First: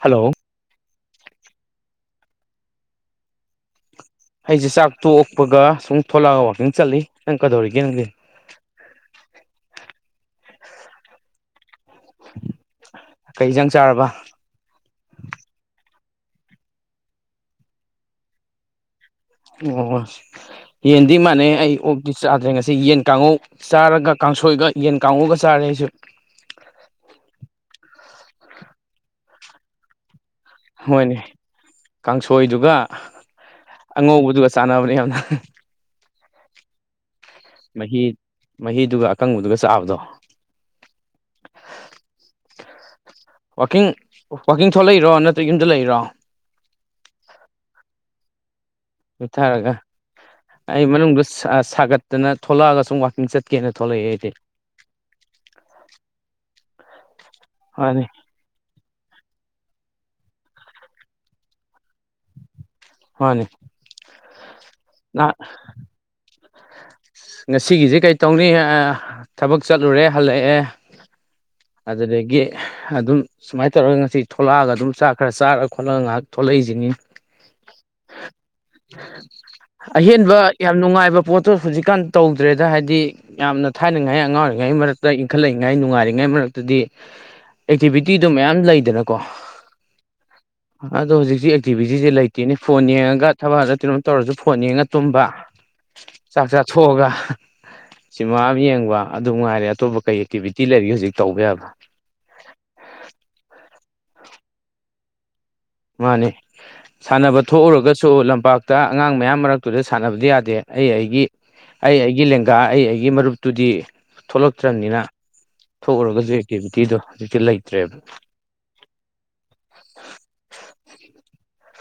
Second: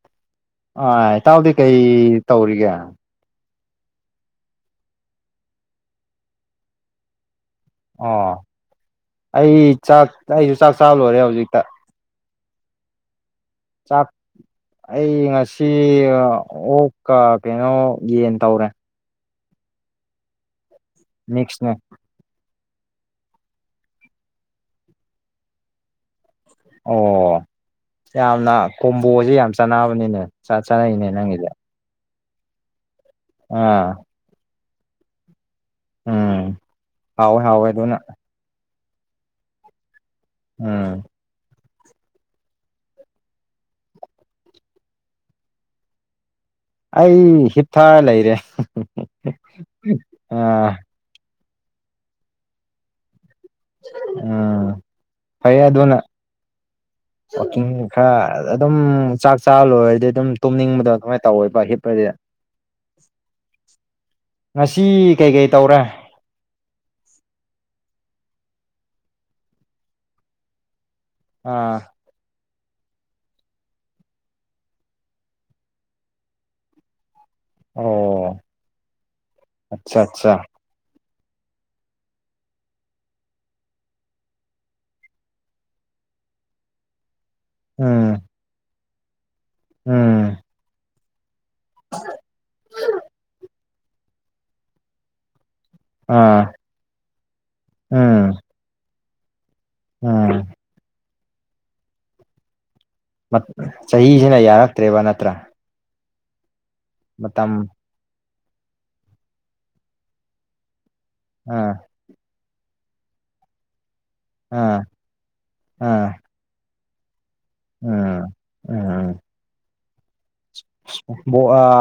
hello ꯑꯥ ꯏꯇꯥꯎꯗꯤ ꯀꯔꯤ ꯇꯧꯔꯤꯒꯦ ꯑꯩꯁꯦ ꯆꯥꯛ ꯇꯣꯛꯄꯒ ꯁꯨꯝ ꯊꯣꯛꯂꯛꯑꯒ ꯋꯥꯛꯀꯤꯡ ꯆꯠꯂꯤ ꯅꯪ ꯀꯗꯧꯔꯤꯒꯦ ꯑꯣ ꯑꯩ ꯆꯥꯛ ꯑꯩꯁꯨ ꯆꯥꯛ ꯆꯥꯕ ꯂꯣꯏꯔꯦ ꯍꯧꯖꯤꯛꯇ ꯀꯩ ꯏꯟꯖꯥꯡ ꯆꯥꯔꯕ ꯆꯥꯛ ꯑꯩ ꯉꯁꯤ ꯑꯣꯛꯀ ꯀꯩꯅꯣ ꯌꯦꯟ ꯇꯧꯔꯦ ꯑꯣ ꯌꯦꯟꯗꯤ ꯃꯥꯥꯅꯩ ꯑꯩ ꯃꯤꯛꯁꯅꯦ ꯑꯣꯛ ꯗꯤ ꯆꯥꯗ꯭ꯔꯦ ꯉꯁꯤ ꯌꯦꯟ ꯀꯥꯡꯉꯧ ꯆꯥꯔꯒ ꯀꯥꯡꯁꯣꯏꯒ ꯌꯦꯟ ꯀꯥꯡꯉꯧꯒ ꯆꯥꯔꯦ ꯑꯩꯁꯨ ꯑꯣ ꯌꯥꯝꯅ ꯀꯣꯝꯕꯣꯁꯦ ꯌꯥꯝ ꯆꯥꯟꯅꯕꯅꯤꯅꯦ ꯆ ꯆꯥꯅꯩꯅꯦ ꯍꯣꯏꯅꯦ ꯅꯪꯒꯤꯗꯤ ꯀꯥꯡꯁꯣꯏꯗꯨꯒ ꯑꯥ ꯑꯉꯧꯕꯗꯨꯒ ꯆꯥꯟꯅꯕꯅꯦ ꯌꯥꯝꯅ ꯎꯝ ꯍꯥꯎꯋꯦ ꯍꯥꯎꯋꯦ ꯑꯗꯨꯅ ꯃꯍꯤ ꯃꯍꯤꯗꯨꯒ ꯑꯀꯪꯕꯗꯨꯒ ꯆꯥꯕꯗꯣ ꯑꯥ ꯋꯥꯥꯛꯀꯤꯡ ꯋꯥꯥꯛꯀꯤꯡ ꯊꯣꯛꯂꯛꯏꯔꯣ ꯅꯠꯇ꯭ꯔꯒ ꯌꯨꯝꯗ ꯂꯩꯔꯣ ꯑꯩ ꯍꯤꯞꯊꯔ ꯂꯩꯔꯦ ꯃꯨꯠꯊꯔꯒ ꯑꯥ ꯑꯩ ꯃꯅꯨꯡꯗꯗꯨ ꯁꯥꯒꯠꯇꯅ ꯊꯣꯛꯂꯛꯑꯒ ꯁꯨꯝ ꯋꯥꯥꯛꯀꯤꯡ ꯆꯠ ꯎꯝ ꯐꯩꯌꯦ ꯑꯗꯨꯅ ꯋꯥꯀꯤꯡ ꯃꯥꯅꯤ ꯈꯔ ꯑꯗꯨꯝ ꯆꯥꯛ ꯆꯥꯔ ꯂꯣꯏꯔꯗꯤ ꯑꯗꯨꯝ ꯇꯨꯝꯅꯤꯡꯕꯗꯣ ꯑꯗꯨꯃꯥꯏ ꯇꯧꯋꯦꯕ ꯍꯤꯞꯄꯗꯤ ꯃꯥꯟꯅꯦ ꯉꯁꯤ ꯀꯩ ꯀꯩ ꯇꯧꯔꯦ ꯉꯁꯤꯒꯤꯁꯦ ꯀꯩꯇꯧꯅꯤ ꯊꯕꯛ ꯆꯠꯂꯨꯔꯦ ꯍꯜꯂꯛꯑꯦ ꯑꯥ ꯑꯗꯨꯗꯒꯤ ꯑꯗꯨꯝ ꯁꯨꯃꯥꯏ ꯇꯧꯔꯒ ꯉꯁꯤ ꯊꯣꯛꯂꯛꯑꯒ ꯑꯗꯨꯝ ꯆꯥꯛ ꯈꯔ ꯆꯥꯔꯒ ꯈꯣꯠꯂꯒ ꯉꯥꯏꯍꯥꯛ ꯊꯣꯛꯂꯛꯏꯁꯤꯅꯤ ꯑꯣ ꯑꯠꯆꯥ ꯑꯠꯆꯥ ꯑꯍꯦꯟꯕ ꯌꯥꯝ ꯅꯨꯡꯉꯥꯏꯕ ꯄꯣꯠꯇꯣ ꯍꯧꯖꯤꯛꯀꯥꯟ ꯇꯧꯗ꯭ꯔꯦꯗ ꯍꯥꯏꯗꯤ ꯌꯥꯝꯅ ꯊꯥꯏꯅꯉꯥꯏ ꯑꯉꯥꯡ ꯑꯣꯢꯔꯤꯉꯩ ꯃꯔꯛꯇ ꯏꯟꯈꯠꯂꯛꯏꯉꯩ ꯅꯨꯡꯉꯥꯏꯔꯤꯉꯩ ꯃꯔꯛꯇꯗꯤ ꯎꯝ ꯑꯦꯛꯇꯤꯚꯤꯇꯤꯗꯣ ꯃꯌꯥꯝ ꯂꯩꯗꯅꯀꯣ ꯎꯝ ꯑꯗꯣ ꯍꯧꯖꯤꯛꯁꯤ ꯑꯦꯛꯇꯤꯚꯤꯇꯤꯁꯦ ꯂꯩꯇꯦꯅꯦ ꯐꯣꯟ ꯌꯦꯡꯉꯒ ꯊꯕꯛ ꯍꯜꯂꯛꯑꯒ ꯀꯩꯅꯣꯝ ꯇꯧꯔꯁꯨ ꯐꯣꯟ ꯌꯦꯡꯉ ꯇꯨꯝꯕ ꯆꯥꯛ ꯑꯥ ꯆꯥꯊꯣꯛꯑꯒ ꯎꯝ ꯁꯤꯃ ꯌꯦꯡꯕ ꯑꯗꯨ ꯉꯥꯏꯔꯦ ꯑꯇꯣꯞꯄ ꯀꯩ ꯎꯝ ꯑꯦꯛꯇꯤꯚꯤꯇꯤ ꯂꯩꯔꯤꯒꯦ ꯍꯧꯖꯤꯛ ꯇꯧꯕ ꯌꯥꯕ ꯆꯍꯤꯁꯤꯅ ꯌꯥꯔꯛꯇ꯭ꯔꯦꯕ ꯅꯠꯇ꯭ꯔꯥ ꯃꯥꯟꯅꯦ ꯁꯥꯟꯅꯕ ꯃꯇꯝ ꯊꯣꯛꯎꯔꯒꯁꯨ ꯂꯝꯄꯥꯛ ꯇ ꯑꯉꯥꯡ ꯃꯌꯥꯝ ꯃꯔꯛꯇꯨꯗ ꯁꯥꯟꯅꯕꯗꯤ ꯌꯥꯗꯦ ꯑꯩ ꯑꯩꯒꯤ ꯑꯥ ꯑꯩ ꯑꯩꯒꯤ ꯂꯦꯡꯒꯥ ꯑꯩ ꯑꯩꯒꯤ ꯃꯔꯨꯞꯇꯨꯗꯤ ꯑꯥ ꯊꯣꯛꯂꯛꯇ꯭ꯔꯕꯅꯤꯅ ꯑꯥ ꯊꯣꯛꯎꯔꯒꯁꯨ ꯑꯦꯛꯇꯤꯚꯤꯇꯤꯗꯣ ꯍꯧꯖꯤꯛꯇꯤ ꯂꯩ ꯎꯝ ꯎꯝ ꯎꯝ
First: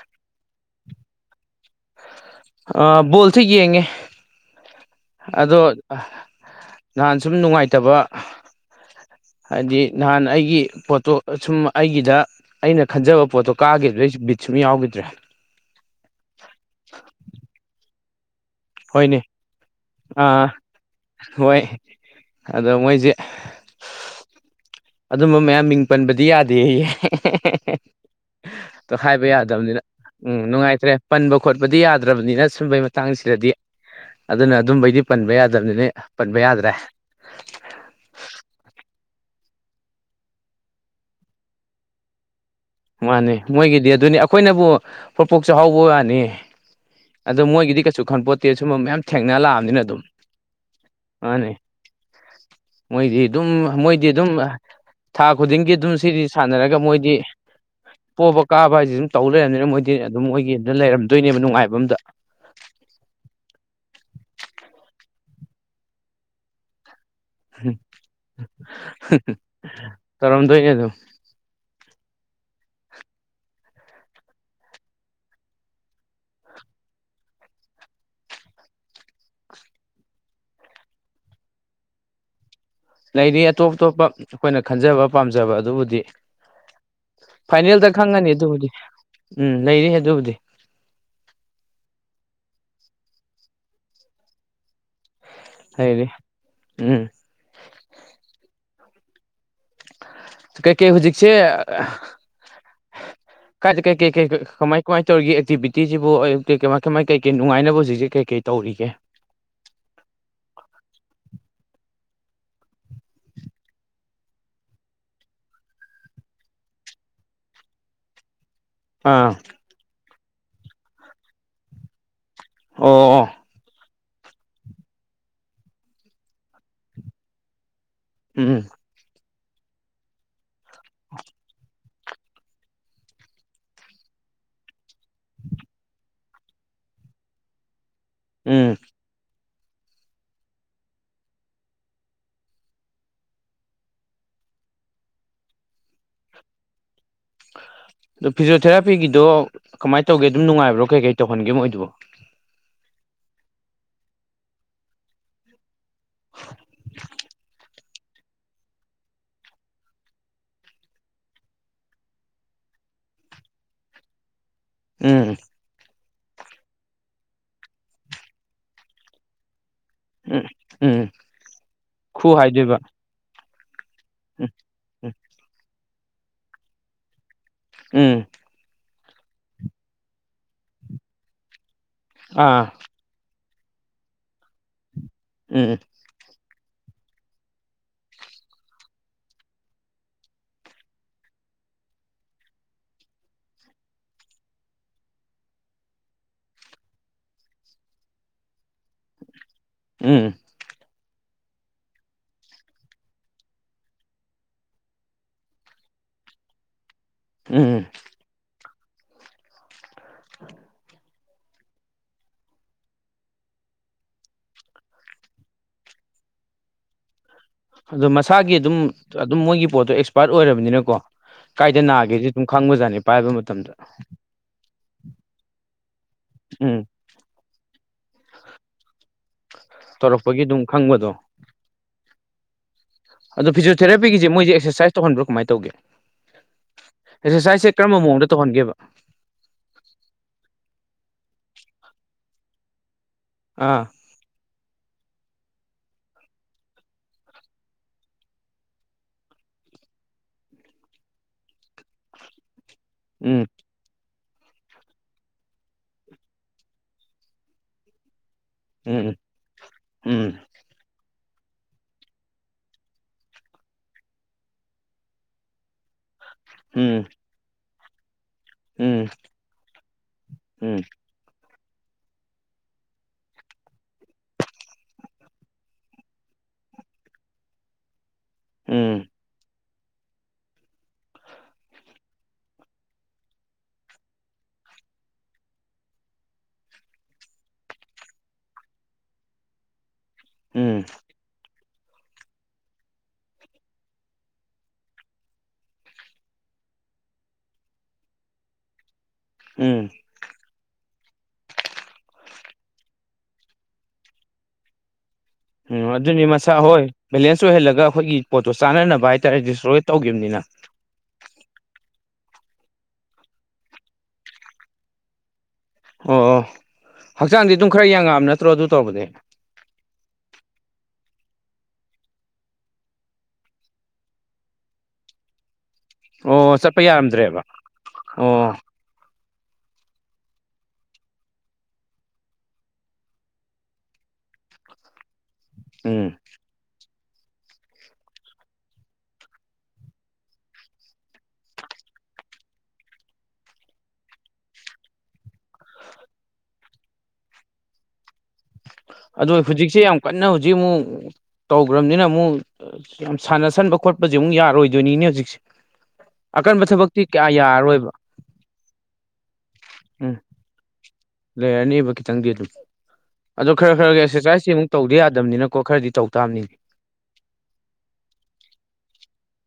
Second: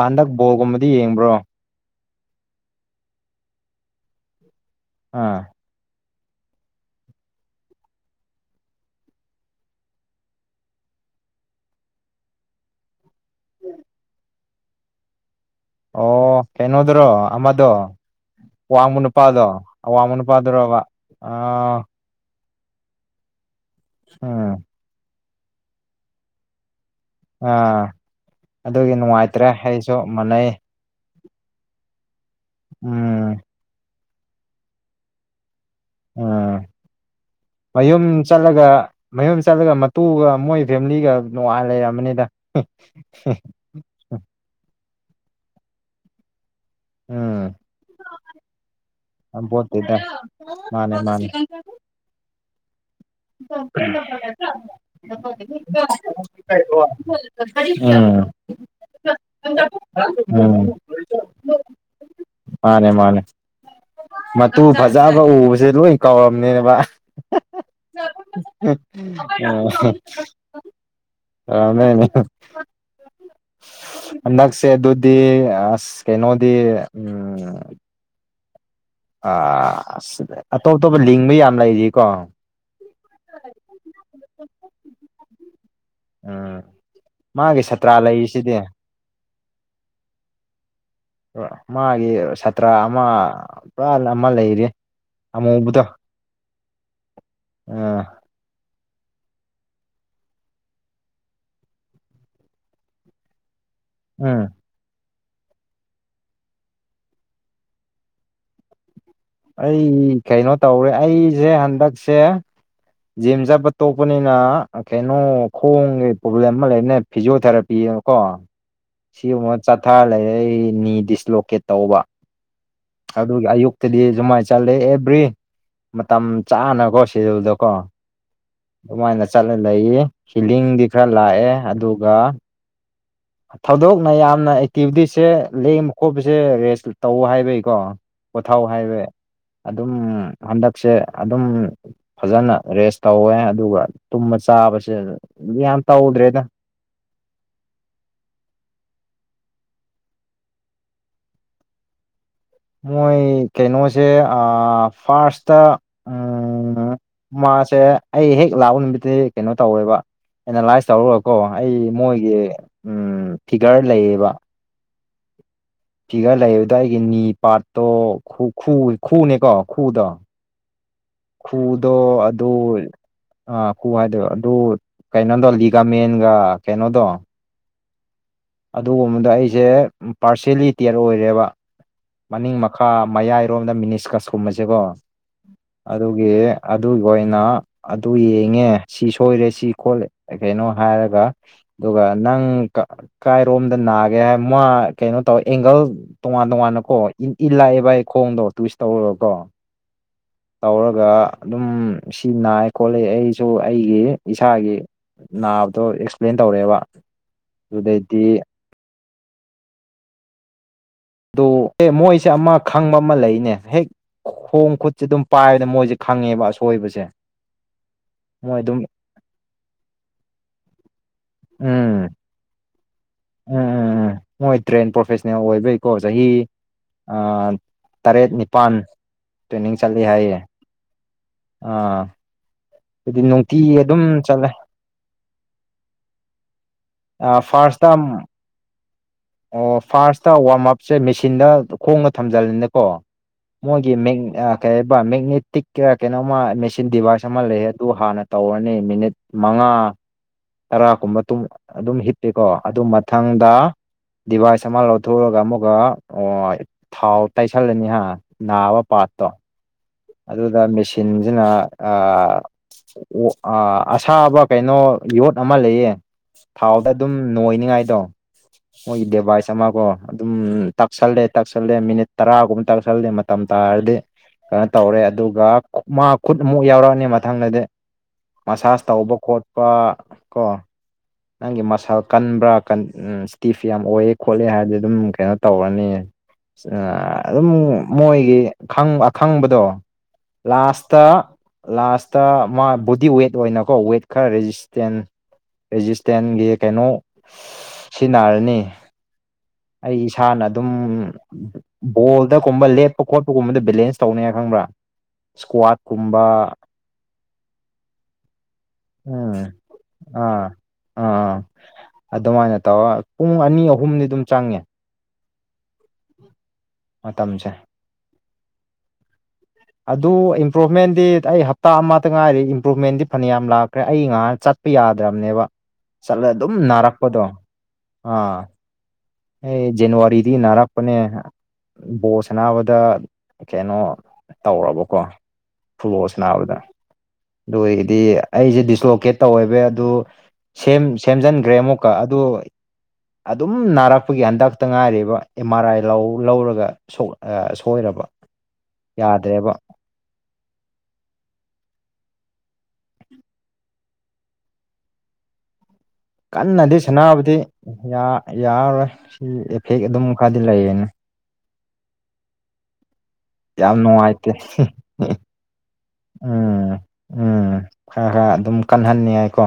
ꯑꯗ [inaudible] ꯕꯣꯜ ꯒꯨꯝꯕꯗꯤ ꯌꯦꯡꯕ꯭ꯔꯣ ꯑ ꯕꯪꯜꯁꯤ ꯌꯦꯡꯉꯦ ꯑꯥ ꯑꯗꯣ ꯅꯍꯥꯟ ꯁꯨꯝ ꯅꯨꯡꯉꯥꯏꯇꯕ ꯍꯥꯏꯗꯤ ꯅꯍꯥꯟ ꯑꯩꯒꯤ ꯄꯣꯇꯣ ꯁꯨꯝ ꯑꯩꯒꯤꯗ ꯑꯩꯅ ꯈꯟꯖꯕ ꯄꯣꯠꯇꯣ ꯀꯥꯈꯤꯕꯗꯩꯁꯨ ꯕꯤꯠ ꯁꯨꯝ ꯌꯥꯎꯈꯤꯗ꯭ꯔꯦ ꯑꯣ ꯀꯩꯅꯣꯗ꯭ꯔꯣ ꯑꯃꯃꯗꯣ ꯋꯥꯃꯅ ꯍꯣꯏꯅꯦ ꯄꯥꯗꯣ ꯋꯥꯃꯅ ꯑꯥ ꯄꯗꯨ ꯔꯣꯕ ꯑ ꯍꯣꯏ ꯑꯗꯣ ꯃꯣꯏꯁꯦ ꯑꯣ ꯑꯗꯨꯝꯕ ꯃꯌꯥꯝ ꯃꯤꯡ ꯄꯟꯕꯗꯤ ꯌꯥꯗꯦꯍꯦ ꯍꯦ ꯑꯥ ꯑꯗꯨꯒꯤ ꯍꯦ ꯍꯥꯏꯕ ꯅꯨꯡꯉꯥꯏꯇ꯭ꯔꯦ ꯌꯥꯗꯕꯅꯤꯅ ꯑꯩꯁꯨ ꯎꯝ ꯃꯥꯟꯅꯩ ꯅꯨꯡꯉꯥꯏꯇ꯭ꯔꯦ ꯄꯟꯕ ꯈꯣꯠꯄꯗꯤ ꯌꯥꯗ꯭ꯔꯕꯅꯤꯅ ꯁꯨꯝꯕꯩ ꯎꯝ ꯃꯇꯥꯡꯁꯤꯗꯗꯤ ꯑꯗꯨꯅ ꯑꯗꯨꯝꯕꯩꯗꯤ ꯄꯟꯕ ꯌꯥꯗꯕꯅꯤꯅ ꯄꯟꯕ ꯎꯝ ꯌꯥꯗ꯭ꯔꯦ ꯃꯌꯨꯝ ꯆꯠꯂꯒ ꯃꯌꯨꯝ ꯆꯠꯂꯒ ꯃꯇꯨꯒ ꯃꯣꯏ ꯐꯦꯃꯤꯂꯤꯒ ꯅꯨꯡꯉꯥꯢꯅ ꯂꯩꯔꯝꯃꯅꯤꯗ ꯃꯥꯅꯦ ꯃꯣꯏꯒꯤꯗꯤ ꯑꯗꯨꯅꯦ ꯑꯩꯈꯣꯏꯅꯕꯨ ꯄꯣꯛꯄꯣꯛ ꯆꯥꯛꯍꯧꯕꯩ ꯋꯥꯅꯤ ꯑꯗꯣ ꯎꯝ ꯃꯣꯏꯒꯤꯗꯤ ꯀꯩꯁꯨ ꯈꯟꯄꯣꯠꯇꯦ ꯁꯨꯝꯕ ꯃꯌꯥꯝ ꯊꯦꯡꯅ ꯂꯥꯛꯑꯕꯅꯤꯅ ꯉꯝꯄꯣꯠꯇꯦꯗ ꯑꯗꯨꯝ ꯃꯥꯅꯦ ꯃꯣꯏꯗꯤ ꯑꯗꯨꯝ ꯃꯣꯏꯗꯤ ꯑꯗꯨꯝ ꯊꯥ ꯈꯨꯗꯤꯡꯒꯤ ꯑꯗꯨꯝ ꯁꯤꯗꯤ ꯁꯥꯟꯅꯔꯒ ꯃꯣꯏꯗꯤ ꯎꯝ ꯄꯣꯕ ꯀꯥꯕ ꯍꯥꯏꯁꯦ ꯁꯨꯝ ꯇꯧ ꯂꯩꯔꯕꯅꯤꯅ ꯃꯣꯏꯗꯤ ꯑꯗꯨꯝ ꯃꯣꯏꯒꯤ ꯎꯝ ꯑꯝꯗ ꯂꯩꯔꯝꯗꯣꯏꯅꯦꯕ ꯅꯨꯡꯉꯥꯏꯕ ꯑꯝꯇ ꯃꯥꯅꯦ ꯃꯥꯅꯦ ꯃꯇꯨ ꯐꯖꯕ ꯎꯕꯁꯦ ꯂꯣꯏ ꯀꯧꯔꯝꯅꯤꯅꯦꯕ [unintelligible] ꯇꯧꯔꯝꯗꯣꯏꯅꯦ ꯑꯗꯨꯝ [unintelligible] ꯍꯟꯗꯛꯁꯦ ꯑꯗꯨꯗꯤ ꯑꯁ ꯀꯩꯅꯣꯗꯤ ꯎꯝ ꯑ ꯑꯇꯣꯞ ꯑꯇꯣꯞꯄ ꯂꯤꯡꯕ ꯌꯥꯝ ꯂꯩꯔꯤꯀꯣ ꯂꯩꯅꯤ ꯑꯇꯣꯞ ꯑꯇꯣꯞꯄ ꯑꯩꯈꯣꯏꯅ ꯈꯟꯖꯕ ꯄꯥꯝꯖꯕ ꯑꯗꯨꯕꯨꯗꯤ ꯎꯝ ꯃꯥꯒꯤ ꯐꯥꯏꯅꯦꯜꯗ ꯁꯥꯇ꯭ꯔꯥ ꯈꯪꯉꯅꯤ ꯂꯩꯔꯤꯁꯤꯗꯤ ꯑꯗꯨꯕꯨꯗꯤ ꯎꯝ ꯂꯩꯔꯤ ꯑꯗꯨꯕꯨꯗꯤ ꯃꯥꯒꯤ ꯁꯥꯇ꯭ꯔ ꯑꯃ ꯄꯨꯔꯥ ꯑꯃ ꯂꯩꯔꯤ ꯑꯃꯨꯕꯨꯗ ꯂꯩꯔꯤ ꯎꯝ ꯑ ꯀꯩꯀꯦ ꯍꯧꯖꯤꯛꯁꯦ ꯀꯥꯏꯖ ꯀꯩꯀꯦ ꯀ ꯎꯝ ꯀꯃꯥꯏ ꯀꯃꯥꯏ ꯇꯧꯔꯤꯒ ꯑꯦꯛꯇꯤꯕꯤꯇꯤꯁꯤꯕꯨ ꯀꯃꯥꯏ ꯀꯩꯀꯩ ꯅꯨꯡꯉꯥꯏꯅꯕ ꯍꯧꯖꯤꯛꯦ ꯀꯩꯀꯩ ꯇꯧꯔꯤꯒꯦ ꯑꯩ ꯀꯩꯅꯣ ꯇꯧꯔꯦ ꯑꯩꯁꯦ ꯍꯟꯗꯛꯁꯦ ꯖꯤꯝ ꯆꯠꯄ ꯇꯣꯛꯄꯅꯤꯅ ꯀꯩꯅꯣ ꯈꯣꯡꯒꯤ ꯄ꯭ꯔꯣꯕ꯭ꯂꯦꯝ ꯑꯃ ꯂꯩꯕꯅꯦ ꯐꯤꯖꯤꯣꯊꯦꯔꯥꯄꯤꯕ ꯀꯣ ꯑꯥ ꯁꯤꯒꯨꯝꯕ ꯆꯥꯊꯥꯔ ꯂꯩꯔ ꯑꯩ ꯅꯤ ꯗꯤꯁꯂꯣꯀꯦꯠ ꯇꯧꯕ ꯑꯣ ꯑꯣ ꯑꯗ ꯑꯌꯨꯛ ꯇꯗꯤ ꯁꯨꯃꯥꯏꯅ ꯆꯠꯂꯦ ꯑꯦꯕ꯭ꯔꯤ ꯃꯇꯝ ꯆꯥꯅꯀꯣ ꯁꯦꯗꯨꯜꯗꯣ ꯀꯣ ꯎꯝ ꯑꯗꯨꯃꯥꯏꯅ ꯆꯠꯂ ꯂꯩꯌꯦ ꯐꯤꯂꯤꯡꯗꯤ ꯈꯔ ꯂꯥꯛꯑꯦ ꯑꯗꯨꯒ ꯊꯧꯗꯣꯛꯅ ꯌꯥꯝꯅ ꯑꯦꯛꯇꯤꯚꯤꯇꯤꯁꯁꯦ ꯂꯦꯡꯕ ꯈꯣꯠꯄꯁꯦ ꯔꯦꯁ ꯇꯧ ꯍꯥꯏꯕꯩꯀꯣ ꯄꯣꯊꯧꯥꯎ ꯎꯝ ꯍꯥꯏꯔꯦ ꯑꯗꯨꯝ ꯍꯟꯗꯛꯁꯦ ꯑꯗꯨꯝ ꯐꯖꯅ ꯔꯦꯁ ꯇꯧꯋꯦ ꯑꯗꯨꯒ ꯇꯨꯝꯕ ꯆꯥꯕꯁꯦ ꯌꯥꯝ ꯇꯧꯗ꯭ꯔꯦꯗ ꯑꯗꯣ ꯐꯤꯖꯤꯣꯊꯦꯔꯥꯄꯤꯒꯤꯗꯣ ꯀꯃꯥꯏꯅ ꯇꯧꯒꯦ ꯑꯗꯨꯝꯅꯨꯡꯉꯥꯏꯕ꯭ꯔꯣ ꯀꯩ ꯀꯩ ꯇꯧꯍꯟꯒꯦ ꯃ ꯑꯣꯏꯗꯨꯕꯣ ꯃꯣꯏ ꯀꯩꯅꯣꯁꯦ ꯑ ꯐꯥꯔꯁꯇ ꯎꯝ ꯃꯥꯁꯦ ꯑꯩ ꯍꯦꯛ ꯂꯥꯛꯎ ꯅꯨꯃꯤꯠꯇꯗꯤ ꯀꯩꯅꯣ ꯇꯧꯋꯦꯕ ꯑꯦꯅꯥꯂꯥꯏꯁ ꯇꯧꯔꯨꯔꯀꯣ ꯑꯩ ꯃꯣꯏꯒꯤ ꯎ ꯐꯤꯒꯔ ꯂꯩꯌꯦꯕ ꯎꯝ ꯐꯤꯒꯔ ꯂꯩꯌꯦ ꯑꯗꯣ ꯑꯩꯒꯤ ꯅꯤ ꯄꯥꯠꯇꯣ ꯈꯨ ꯈꯨꯎꯅꯦꯀꯣ ꯈꯨꯗꯣ ꯎꯝ ꯎꯝ ꯈꯨꯗꯣ ꯈꯨ ꯍꯥꯏꯗꯣꯏꯕ ꯑꯗꯣꯏ ꯑꯥ ꯈꯨ ꯍꯥꯏꯗꯣ ꯎꯝ ꯑꯗꯨ ꯎꯝ ꯀꯩꯅꯣ ꯗꯣꯂꯤꯒꯥ ꯃꯦꯟꯒ ꯀꯩꯅꯣꯗꯣ ꯎꯝ ꯑꯗꯨꯒꯨꯝꯕꯗ ꯑꯩꯁꯦ ꯄꯥꯔꯁꯦꯂꯤꯇꯦꯌꯔ ꯑꯣꯏꯔꯦꯕ ꯃꯅꯤꯡ ꯑꯥ ꯃꯈꯥ ꯃꯌꯥꯏꯔꯣꯝꯗ ꯃꯤꯅꯤꯁꯀꯁ ꯀꯨꯝꯕꯁꯦꯀꯣ ꯎꯝ ꯑꯗꯨꯒꯤ ꯑꯗꯨꯏ ꯑꯣꯏꯅ ꯑꯗꯨ ꯌꯦꯡꯉꯦ ꯁꯤ ꯁꯣꯏꯔꯦ ꯁꯤ ꯈꯣꯠꯂꯦ ꯀꯩꯅꯣ ꯍꯥꯏꯔꯒ ꯑꯗꯨꯒ ꯅꯪ ꯀ ꯀꯥꯏꯔꯣꯝꯗ ꯅꯥꯒꯦ ꯍꯥꯏ ꯃꯥ ꯀꯩꯅꯣ ꯇꯧꯋꯦ ꯑꯦꯡꯒꯜ ꯇꯣꯉꯥꯟ ꯇꯣꯉꯥꯟꯅ ꯑꯣ ꯏ ꯏꯜ ꯂꯥꯛꯏ ꯚ ꯑꯩ ꯈꯣꯡꯗꯣ ꯇꯨꯏꯁ ꯇꯧꯔꯨꯔꯀꯣ ꯎꯝ ꯇꯧꯔꯒ ꯑꯗꯨꯝ ꯁꯤ ꯅꯥꯏ ꯈꯣꯠꯂꯤ ꯑꯩꯁꯨ ꯑꯩꯒꯤ ꯏꯁꯥꯒꯤ ꯅꯥꯕꯗꯣ ꯑꯦꯛꯁꯄ꯭ꯂꯦꯟ ꯇꯧꯔꯛꯑꯦꯕ ꯎꯝ ꯑꯗꯨꯗꯩꯗꯤ [inaudible] ꯑꯗꯨ ꯑꯦ ꯃꯣꯏꯁꯦ ꯑꯃ ꯈꯪꯕ ꯑꯃ ꯂꯩꯅꯦ ꯍꯦꯛ ꯈꯣꯡ ꯈꯨꯠꯁꯦ ꯑꯗꯨꯝ ꯄꯥꯏꯕꯗꯅ ꯃꯣꯏꯁꯦ ꯈꯪꯉꯦꯕ ꯑꯁꯣꯏꯕꯁꯦ ꯑꯗꯣ ꯃꯁꯥꯒꯤ ꯑꯗꯨꯝ ꯑꯗꯨꯝ ꯃꯣꯏꯒꯤ ꯄꯣꯠꯇꯣ ꯑꯦꯛꯁꯄꯥꯔꯠ ꯑꯣꯏꯔꯕꯅꯤꯅꯀꯣ ꯀꯥꯏꯗ ꯎꯝ ꯅꯒꯦꯁꯦ ꯗꯨꯝ ꯈꯪꯕꯖꯅꯤ ꯎꯝ ꯎꯝ ꯎꯝ ꯃꯣꯏ ꯇ꯭ꯔꯦꯟ ꯄ꯭ꯔꯣꯐꯦꯁꯅꯦꯜ ꯑꯣꯏꯕꯩꯀꯣ ꯆꯍꯤ ꯎꯝ ꯇꯔꯦꯠ ꯅꯤꯄꯥꯜ ꯇ꯭ꯔꯦꯅꯤꯡ ꯆꯠꯂꯤ ꯍꯥꯏꯌꯦ ꯇꯧꯔꯛꯄꯒꯤ ꯑꯗꯨꯝ ꯈꯪꯕꯗꯣ ꯑꯥ ꯑꯗꯨꯗꯤ ꯑꯗꯣ ꯅꯨꯡꯇꯤꯒꯤ ꯑꯗꯨꯝ ꯐꯤꯖꯤꯌꯣꯊꯦꯔꯥꯄꯤꯒꯤꯁꯦ ꯆꯠꯂꯦ ꯃꯣꯏꯁꯦ ꯑꯦꯛꯁꯔꯁꯥꯏꯁ ꯇꯧꯍꯟꯕ꯭ꯔꯣ ꯀꯃꯥꯏ ꯇꯧꯒꯦ ꯑꯦꯛꯁꯔꯁꯥꯏꯖꯁꯦ ꯐꯥꯔꯁꯇ ꯀꯔꯝꯕ ꯃꯑꯣꯡꯗ ꯇꯧꯍꯟꯒꯦꯕ ꯑꯣ ꯐꯥꯔꯁꯇ ꯋꯥꯔꯝ ꯑꯞꯁꯦ ꯃꯦꯆꯤꯟꯗ ꯈꯣꯡꯅ ꯊꯝꯖꯜꯂꯤꯅꯦꯀꯣ ꯑꯥ ꯃꯣꯏꯒꯤ ꯃꯤꯡ ꯑꯥ ꯀꯩꯕ ꯃꯦꯒꯅꯦꯇꯤꯛ ꯀꯩꯅꯣꯃ ꯃꯦꯆꯤꯟ ꯗꯤꯚꯥꯏꯁ ꯑꯃ ꯂꯩꯌꯦ ꯑꯗꯨ ꯍꯥꯟꯅ ꯇꯧꯔꯅꯤ ꯃꯤꯅꯤꯠ ꯃꯉꯥ ꯇꯔꯥꯒꯨꯝꯕ ꯇꯨ ꯑꯗꯨꯝ ꯍꯤꯞꯄꯦꯀꯣ ꯑꯗꯨꯏ ꯎꯝ ꯃꯊꯪꯗ ꯗꯤꯚꯥꯏꯁ ꯑꯃ ꯂꯧꯊꯣꯛꯑꯒ ꯑꯃꯨꯛꯀ ꯑꯣ ꯊꯥꯎ ꯇꯩꯏꯁꯤꯜꯂꯅꯤ ꯍꯥ ꯅꯥꯕ ꯎꯝ ꯄꯥꯠꯇꯣ [unintelligible] ꯎꯝ [unintelligible] ꯃꯦꯁꯤꯟꯁꯤꯅ ꯑꯥ ꯑꯣ ꯑꯁꯥꯕ ꯀꯩꯅꯣ ꯌꯣꯠ ꯑꯃ ꯂꯩꯌꯦ ꯊꯥꯎꯗ ꯎꯝ ꯑꯗꯨꯝ ꯅꯣꯏꯅꯤꯉꯥꯏꯗꯣ ꯎꯝ ꯃꯣꯏꯒꯤ ꯎꯝ ꯗꯦꯚꯥꯏꯁ ꯑꯃꯀꯣ ꯑꯗꯨꯝ ꯇꯛꯁꯜꯂꯦ ꯇꯛꯁꯜꯂꯦ ꯃꯤꯅꯤꯠ ꯇꯔꯥꯒꯨꯝꯕ ꯇꯛꯁꯜꯂꯦ ꯃꯇꯝ ꯇꯥꯔꯗꯤ ꯀꯩꯅꯣ ꯇꯧꯔꯦ ꯑꯗꯨꯒ ꯃꯥ ꯈꯨꯠ ꯑꯃꯨꯛ ꯌꯥꯎꯔꯛꯑꯅꯤ ꯃꯊꯪꯗꯗꯤ ꯃꯁꯥꯁ ꯎꯝ ꯇꯧꯕ ꯈꯣꯠꯄ ꯀꯣ ꯅꯪꯒꯤ ꯃꯁꯟ ꯀꯟꯕ꯭ꯔꯥ ꯀꯟ ꯎꯝ ꯏꯁꯇꯤꯐ ꯌꯥꯝ ꯑꯣꯏꯑꯦ ꯈꯣꯠꯂꯦ ꯍꯥꯏꯔꯗꯤ ꯑꯗꯨꯝ ꯀꯩꯅꯣ ꯇꯧꯔꯅꯤ ꯑ ꯑꯗꯨꯝ ꯃꯣꯏꯒꯤ ꯈꯪ ꯑꯈꯪꯕꯗꯣ ꯎꯝ ꯂꯥꯥꯁꯇ ꯂꯥꯁꯇ ꯃꯥ ꯕꯣꯗꯤ ꯋꯦꯠ ꯑꯣꯏꯅꯀꯣ ꯋꯦꯠ ꯈꯔ ꯔꯦꯖꯤꯁꯇꯦꯟ ꯔꯦꯖꯤꯁꯇꯦꯟꯒꯤ ꯀꯩꯅꯣ [unintelligible] ꯁꯤꯖꯤꯟꯅꯔꯅꯤ ꯎꯝ ꯑꯩ ꯏꯁꯥꯅ ꯑꯗꯨꯝ ꯕꯣꯜꯗꯒꯨꯝꯕ ꯂꯦꯞꯄ ꯈꯣꯠꯄꯒꯨꯝꯕꯗ ꯕꯦꯂꯦꯟꯁ ꯇꯧꯅꯤꯉꯥꯏ ꯈꯪꯕ꯭ꯔꯥ ꯎꯝ ꯑꯗꯨꯅꯤ ꯏꯁꯀ꯭ꯋꯥꯠꯀꯨꯝꯕ ꯃꯁꯥ ꯍꯣꯏ ꯕꯦꯂꯦꯟꯁ ꯑꯣꯏꯍꯜꯂꯒ ꯑꯩꯈꯣꯏꯒꯤ ꯄꯣꯠꯇꯣ ꯆꯥꯅꯅꯕ ꯎꯝ ꯍꯥꯏꯇꯥꯔꯦ ꯗꯤꯁꯇ꯭ꯔꯣꯏ ꯇꯧꯒꯤꯕꯅꯤꯅ ꯑꯥ ꯑꯥ ꯑꯗꯨꯃꯥꯏꯅ ꯇꯧꯔ ꯄꯨꯡ ꯑꯅꯤ ꯑꯍꯨꯝꯗꯤ ꯑꯗꯨꯝ ꯆꯪꯉꯦ ꯑꯣ ꯑꯣ ꯃꯇꯝꯁꯦ ꯍꯛꯆꯥꯡꯗꯤ ꯑꯗꯨꯝ ꯈꯔ ꯌꯥꯡꯉꯛꯑꯕ ꯅꯠꯇ꯭ꯔꯣ ꯑꯗꯨ ꯇꯧꯕꯗꯩ ꯑꯗꯨ ꯏꯝꯄ꯭ꯔꯨꯚꯃꯦꯟꯗꯤ ꯑꯩ ꯍꯞꯇꯥ ꯑꯃꯇ ꯉꯥꯏꯔꯤ ꯏꯝꯄ꯭ꯔꯨꯚꯃꯦꯟꯗꯤ ꯐꯅꯌꯥꯝ ꯂꯥꯛꯈ꯭ꯔꯦ ꯑꯩ ꯉꯍꯥꯟ ꯆꯠ ꯆꯠꯄ ꯌꯥꯗ꯭ꯔꯕꯅꯦꯕ ꯆꯠꯂ ꯑꯣ ꯑꯗꯨꯝ ꯆꯠꯄ ꯅꯥꯔꯛꯄꯗꯣ ꯌꯥꯔꯝꯗ꯭ꯔꯦꯕ ꯑꯣ ꯑꯥ ꯑꯩ ꯖꯅꯋꯥꯔꯤꯗꯒꯤ ꯅꯥꯔꯛꯄꯅꯦ ꯕꯣꯟ ꯁꯥꯅꯕꯗ ꯀꯩꯅꯣ ꯇꯧꯔꯕꯀꯣ ꯎꯝ ꯐꯨꯕꯣꯜꯁ ꯅꯥꯕꯗ ꯑꯗꯨ ꯑꯣꯏꯒꯤꯗꯤ ꯑꯩꯁꯦ ꯗꯤꯁꯂꯣꯀꯦꯠ ꯇꯧꯋꯦꯕ ꯑꯗꯨ ꯁꯦꯝ ꯁꯦꯝꯖꯤꯟꯈ꯭ꯔꯦ ꯑꯃꯨꯛꯀ ꯑꯗꯨ ꯑꯗꯨꯝ ꯅꯥꯔꯛꯄꯒꯤ ꯍꯟꯗꯛꯇ ꯉꯥꯏꯔꯤꯕ ꯑꯦꯝ ꯑꯥꯔ ꯑꯥꯏ ꯂꯧꯔꯒ ꯁꯣꯏꯔꯕ ꯑꯗꯣ ꯌꯥꯗ꯭ꯔꯦꯕ ꯍꯧꯖꯤꯛꯁꯦ ꯌꯥꯝ ꯀꯟꯅ ꯍꯧꯖꯤꯛ ꯑꯃꯨꯛ ꯇꯧꯈ꯭ꯔꯕꯅꯤꯅ ꯑꯃꯨꯛ ꯌꯥꯝ ꯁꯥꯟꯅꯁꯟꯕ ꯈꯣꯠꯄꯁꯦ ꯑꯃꯨꯛ ꯌꯥꯔꯣꯏꯗꯣꯏꯅꯤꯅꯦ ꯍꯧꯖꯤꯛꯁꯦ ꯑꯀꯟꯕ ꯀꯟꯅꯗꯤ ꯊꯕꯛꯇꯤ ꯀꯌꯥ ꯁꯥꯟꯕꯨꯗꯤ ꯌꯥꯔꯔꯣꯏꯕ ꯌꯥꯔꯔꯣꯏ ꯁꯤ ꯏꯐꯦꯛ ꯑꯗꯨꯝ ꯈꯔꯗꯤ ꯂꯩꯌꯦꯅ ꯂꯩ ꯑꯅꯤꯕ ꯆꯪꯤ ꯌꯥꯝ ꯅꯨꯡꯉꯥꯏꯇꯦ ꯑꯃꯨꯛ ꯇꯧꯗ [unintelligible] ꯌꯥꯗꯕꯅꯤꯅꯀꯣ ꯈꯔꯗꯤ ꯇꯧ ꯇꯥꯕꯅꯤ ꯎꯝ ꯎꯝ ꯈꯔ ꯈꯔ ꯑꯗꯨꯝ ꯀꯟꯍꯟꯅꯤꯡꯉꯥꯏꯀꯣ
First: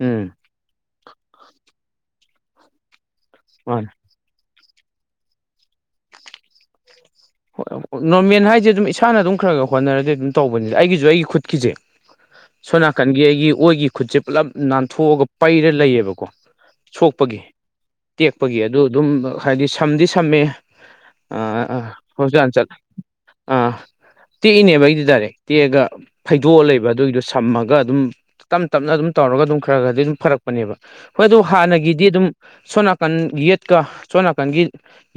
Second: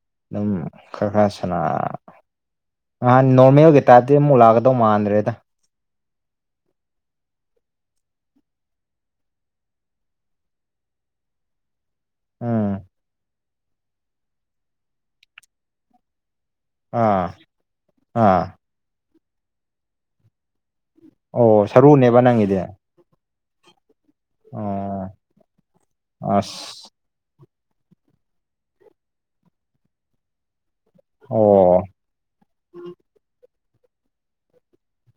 ꯎꯝ ꯎꯝ ꯈꯔ ꯈꯁꯅꯥ ꯉꯍꯥꯟ ꯅꯣꯔꯃꯦꯜꯒ ꯃꯥꯅꯦ ꯇꯥꯏꯞꯇ [unintelligible] ꯃꯨꯂꯥꯒꯗꯧ ꯃꯥꯥꯟꯗ꯭ꯔꯦꯗ ꯍꯣꯏ ꯅꯣꯔꯃꯦꯜ ꯍꯥꯏꯁꯦ ꯑꯗꯨꯝ ꯏꯁꯥꯅ ꯑꯗꯨꯝ ꯈꯔ ꯈꯔ ꯍꯣꯠꯅꯔꯗꯤ ꯑꯗꯨꯝ ꯇꯧꯕꯅꯤꯗ ꯑꯩꯒꯤꯁꯨ ꯑꯩꯒꯤ ꯈꯨꯠꯀꯤꯖꯦ ꯎꯝ ꯁꯣꯝ ꯅꯥꯀꯟꯒꯤ ꯑꯩꯒꯤ ꯑꯣꯏꯒꯤ ꯈꯨꯠꯁꯦ ꯄꯨꯜꯂꯞ ꯅꯥꯟꯊꯣꯛꯑꯒ ꯄꯩꯔ ꯂꯩꯌꯦꯕꯀꯣ ꯑꯥ ꯁꯣꯛꯄꯒꯤ ꯑꯥ ꯇꯦꯛꯄꯒꯤ ꯑꯗꯨ ꯑꯗꯨꯝ ꯍꯥꯏꯗꯤ ꯁꯝꯗꯤ ꯁꯝꯃꯦ ꯑꯣ ꯁꯔꯨꯅꯦ ꯍꯟꯁꯨꯟ ꯆꯠ ꯑꯥ ꯇꯦꯛꯏꯅꯦꯕ ꯑꯩꯗꯤ ꯑꯣ ꯇꯔꯦ ꯇꯦꯛꯑꯒ ꯐꯩꯗꯣꯛꯑ ꯂꯩꯕ ꯑꯁ ꯑꯗꯨꯏꯗꯨꯁꯨ ꯁꯝꯃꯒ ꯑꯗꯨꯝ ꯇꯞꯅ ꯇꯞꯅ ꯑꯗꯨꯝ ꯇꯧꯔꯒ ꯑꯗꯨꯝ ꯈꯔ ꯈꯔꯗꯤ ꯑꯗꯨꯝ ꯐꯔꯛ ꯅꯦꯕ ꯍꯣꯏ ꯑꯗꯨ ꯑꯣ ꯍꯥꯟꯅꯒꯤꯗꯤ ꯑꯗꯨꯝ ꯁꯣ ꯅꯥꯀꯟ ꯌꯦꯠꯀ ꯁꯣꯝ ꯅꯥꯀꯟꯒꯤ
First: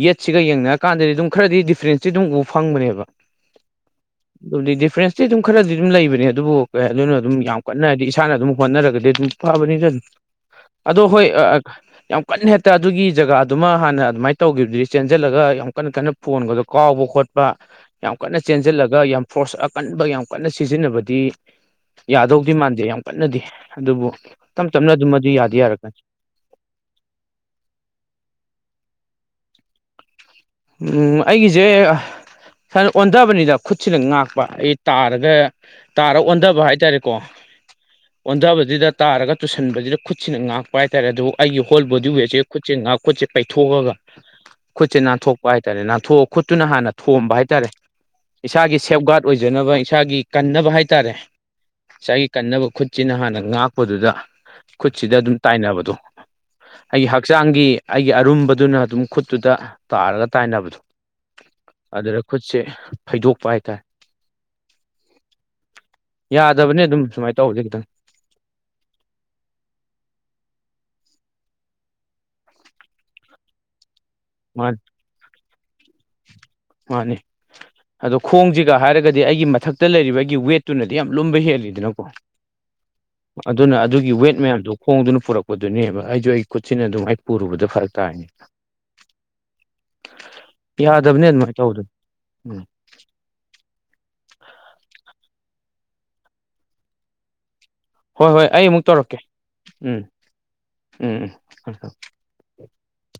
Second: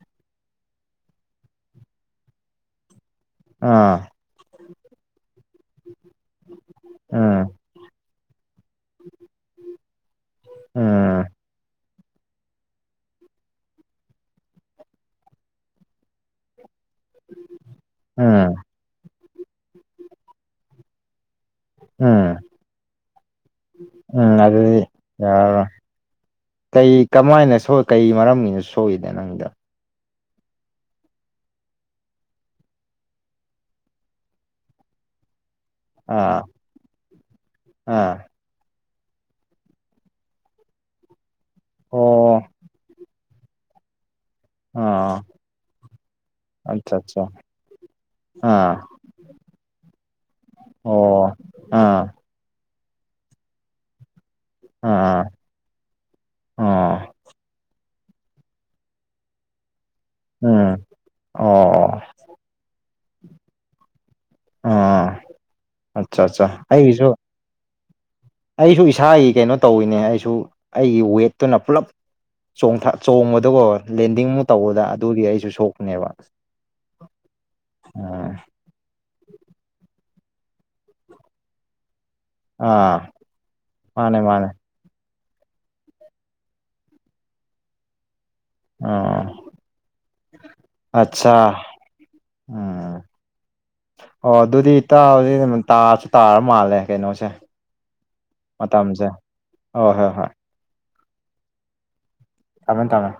ꯌꯦꯠꯁꯤꯒ ꯌꯦꯡꯅꯔꯀꯥꯟꯗꯗꯤ ꯑꯗꯨꯝ ꯈꯔꯗꯤꯗꯤ ꯐꯁ꯭ꯔꯦꯟꯁꯦ ꯑꯗꯨꯝ ꯎꯕ ꯐꯪꯕꯅꯦꯕ ꯑꯥ ꯑꯗꯨꯗꯤ ꯗꯤꯐ꯭ꯔꯦꯟꯁꯇꯤ ꯑꯗꯨꯝ ꯈꯔꯗꯤ ꯑꯗꯨꯝ ꯂꯩꯕꯅꯦ ꯑꯗꯨꯕꯨ ꯀꯩ ꯑꯗꯨꯅ ꯑꯗꯨꯝ ꯎꯝ ꯌꯥꯝ ꯀꯟꯅ ꯍꯥꯏꯗꯤ ꯏꯁꯥꯅ ꯑꯗꯨꯝ ꯍꯣꯠꯅꯔꯒꯗꯤ ꯑꯗꯨꯝ ꯐꯕꯅꯤꯗ ꯑꯗꯣ ꯎꯝ ꯍꯣꯏ ꯌꯥꯝ ꯀꯟꯅ ꯍꯦꯛꯇ ꯑꯗꯨꯒꯤ ꯖꯒꯥꯗꯨꯃ ꯍꯥꯟꯅ ꯑꯗꯨꯃꯥꯏꯅ ꯇꯧꯈꯤꯕꯗꯨꯗꯤ ꯆꯦꯟꯁꯤꯜꯂꯒ ꯌꯥꯝ ꯀꯟꯅ ꯀꯟꯅ ꯐꯣꯟꯒꯗꯕ ꯀꯥꯎꯕ ꯈꯣꯠꯄ ꯌꯥꯝ ꯀꯟꯅ ꯎꯝ ꯆꯦꯟꯁꯤꯜꯂꯒ ꯌꯥꯝ ꯐꯣꯔꯁ ꯑꯀꯟꯕ ꯌꯥꯝ ꯀꯟꯅ ꯁꯤꯖꯤꯟꯅꯕꯗꯤ ꯎꯝ ꯌꯥꯗꯧꯗꯤ ꯃꯥꯟꯗꯦ ꯌꯥꯝ ꯀꯟꯅꯗꯤ ꯑꯗꯨꯕꯨ ꯎꯝ ꯇꯞ ꯑꯗꯨꯗꯤ ꯆꯞꯅ ꯑꯗꯨꯝ ꯑꯗꯨ ꯌꯥꯗꯦ ꯌꯥꯔꯔꯣꯏ ꯌꯥꯔꯛꯀꯅꯤ ꯀꯩ ꯀꯃꯥꯏꯅ ꯁꯏ ꯀꯩ ꯃꯔꯝꯒꯤꯅꯣ ꯁꯣꯛꯏꯗ ꯅꯪꯗ ꯎꯝ ꯑꯩꯒꯤꯁꯦ ꯁ ꯑꯣꯟꯊꯕꯅꯤꯗ ꯈꯨꯠꯁꯤꯗ ꯉꯥꯛꯄ ꯑꯩ ꯇꯥꯔꯒ ꯇꯥꯔꯒ ꯑꯥ ꯑꯣꯟꯊꯕ ꯍꯥꯏꯇꯥꯔꯦꯀꯣ ꯑꯥ ꯑꯣꯟꯊꯕꯁꯤꯗ ꯇꯥꯔꯒ ꯇꯨꯁꯟꯕꯕꯁꯤꯗ ꯈꯨꯠꯁꯤꯅ ꯉꯥꯛꯄ ꯍꯥꯏꯇꯥꯔꯦ ꯑꯗꯨꯕꯨ ꯑꯩꯒꯤ ꯍꯣꯜ ꯕꯣꯗꯤꯋꯦꯠꯁꯦ ꯑꯣ ꯈꯨꯠꯁꯦ ꯉꯥꯛ ꯈꯨꯠꯁꯦ ꯄꯩꯊꯣꯛꯑꯒ ꯈꯨꯠꯁꯦ ꯑꯥ ꯅꯥꯟꯊꯣꯛꯄ ꯍꯥꯏꯇꯥꯔꯦ ꯅꯥꯟꯊꯣꯛꯑ ꯈꯨꯠꯇꯨꯅ ꯍꯥꯟꯅ ꯑꯠꯆꯥ ꯑꯠꯆꯥ ꯊꯣꯝꯕ ꯍꯥꯏꯇꯥꯔꯦ ꯑꯥ ꯏꯁꯥꯒꯤ ꯁꯦꯞ ꯒꯥꯔꯗ ꯑꯣꯏꯖꯅꯕ ꯏꯁꯥꯒꯤ ꯀꯟꯅꯕ ꯍꯥꯏꯇꯥꯔꯦ ꯑꯣ ꯑꯥ ꯒꯤ ꯀꯟꯅꯕ ꯈꯨꯠꯁꯤꯅ ꯍꯥꯟꯅ ꯉꯥꯛꯄꯗꯨꯗ ꯈꯨꯠꯁꯤꯗ ꯑꯥ ꯑꯗꯨꯝ ꯇꯥꯏꯅꯕꯗꯣ ꯑꯣ ꯑꯩꯒꯤ ꯍꯛꯆꯥꯡꯒꯤ ꯑꯩꯒꯤ ꯑꯔꯨꯝꯕꯗꯨꯅ ꯑꯗꯨꯝ ꯈꯨꯠꯇꯨꯗ ꯇꯥꯔꯒ ꯎꯝ ꯀꯥꯏꯅꯕꯗꯣ ꯑꯣ ꯑꯗꯨꯗ ꯈꯨꯠꯁꯦ ꯐꯩꯗꯣꯛꯄ ꯍꯥꯏꯇꯥꯔꯦ ꯑꯥ ꯑꯠꯆꯥ ꯑꯠꯆꯥ ꯌꯥꯗꯕꯅꯤ ꯑꯗꯨꯝ ꯑꯩꯒꯤꯁꯨ ꯁꯨꯃꯥꯏꯅ ꯇꯧꯍꯁꯦ ꯈꯤꯇꯪ ꯑꯩꯁꯨ ꯏꯁꯥꯒꯤ ꯀꯩꯅꯣ ꯇꯧꯋꯤꯅꯦ ꯑꯩꯁꯨ ꯑꯩꯒꯤ ꯋꯦꯠꯇꯨꯅ ꯄꯨꯂꯞ ꯣꯡ ꯆꯣꯡꯕꯗꯀꯣ ꯂꯦꯟꯗꯤꯡ ꯃꯥꯅꯤ ꯇꯧꯕꯗ ꯑꯗꯨꯒꯤ ꯑꯩꯁꯨ ꯁꯣꯛꯄꯅꯦꯕ ꯎꯝ ꯑꯩꯒ ꯍꯥꯏꯔꯒꯗꯤ ꯑꯩꯒꯤ ꯃꯊꯛꯇ ꯂꯩꯔꯤꯕ ꯑꯩꯒꯤ ꯋꯦꯠꯇꯨꯅꯗꯤ ꯌꯥꯝ ꯂꯨꯝꯕ ꯍꯦꯜꯂꯤꯗꯅꯀꯣ ꯑꯥ ꯑꯗꯨꯅ ꯑꯗꯨꯒꯤ ꯃꯥꯅꯦ ꯋꯦꯠ ꯃꯥꯅꯦ ꯃꯌꯥꯝꯗꯣ ꯍꯣꯡꯗꯨꯅ ꯄꯨꯔꯛꯄꯗꯨꯅꯦꯕ ꯑꯩꯁꯨ ꯑꯩ ꯈꯨꯠꯁꯤꯅ ꯑꯗꯨꯝ ꯑꯩ ꯄꯨꯔꯨꯕꯗ ꯐꯔꯛ ꯇꯥꯏꯅꯦ ꯑꯣ ꯌꯥꯗꯕꯅꯦ ꯑꯗꯨꯃꯥꯏꯅ ꯑꯆꯥ ꯇꯧꯕꯗꯣ ꯎꯝ ꯑꯣ ꯑꯗꯨꯗꯤ ꯇꯗꯤ ꯇꯥꯔꯁꯨ ꯇꯥꯔ ꯃꯥꯜꯂꯦ ꯀꯩꯅꯣꯁꯦ ꯍꯣꯏ ꯍꯣꯏ ꯑꯩ ꯑꯃꯨꯛ ꯃꯇꯝꯁꯦ ꯇꯧꯔꯛꯀꯦ ꯍꯣꯏ ꯎꯝ ꯍꯣꯏ ꯍꯣꯏ ꯎꯝ ꯎꯝ ꯍꯝ ꯊꯝ ꯊꯥꯝꯃꯦ ꯊꯥꯝꯃꯦ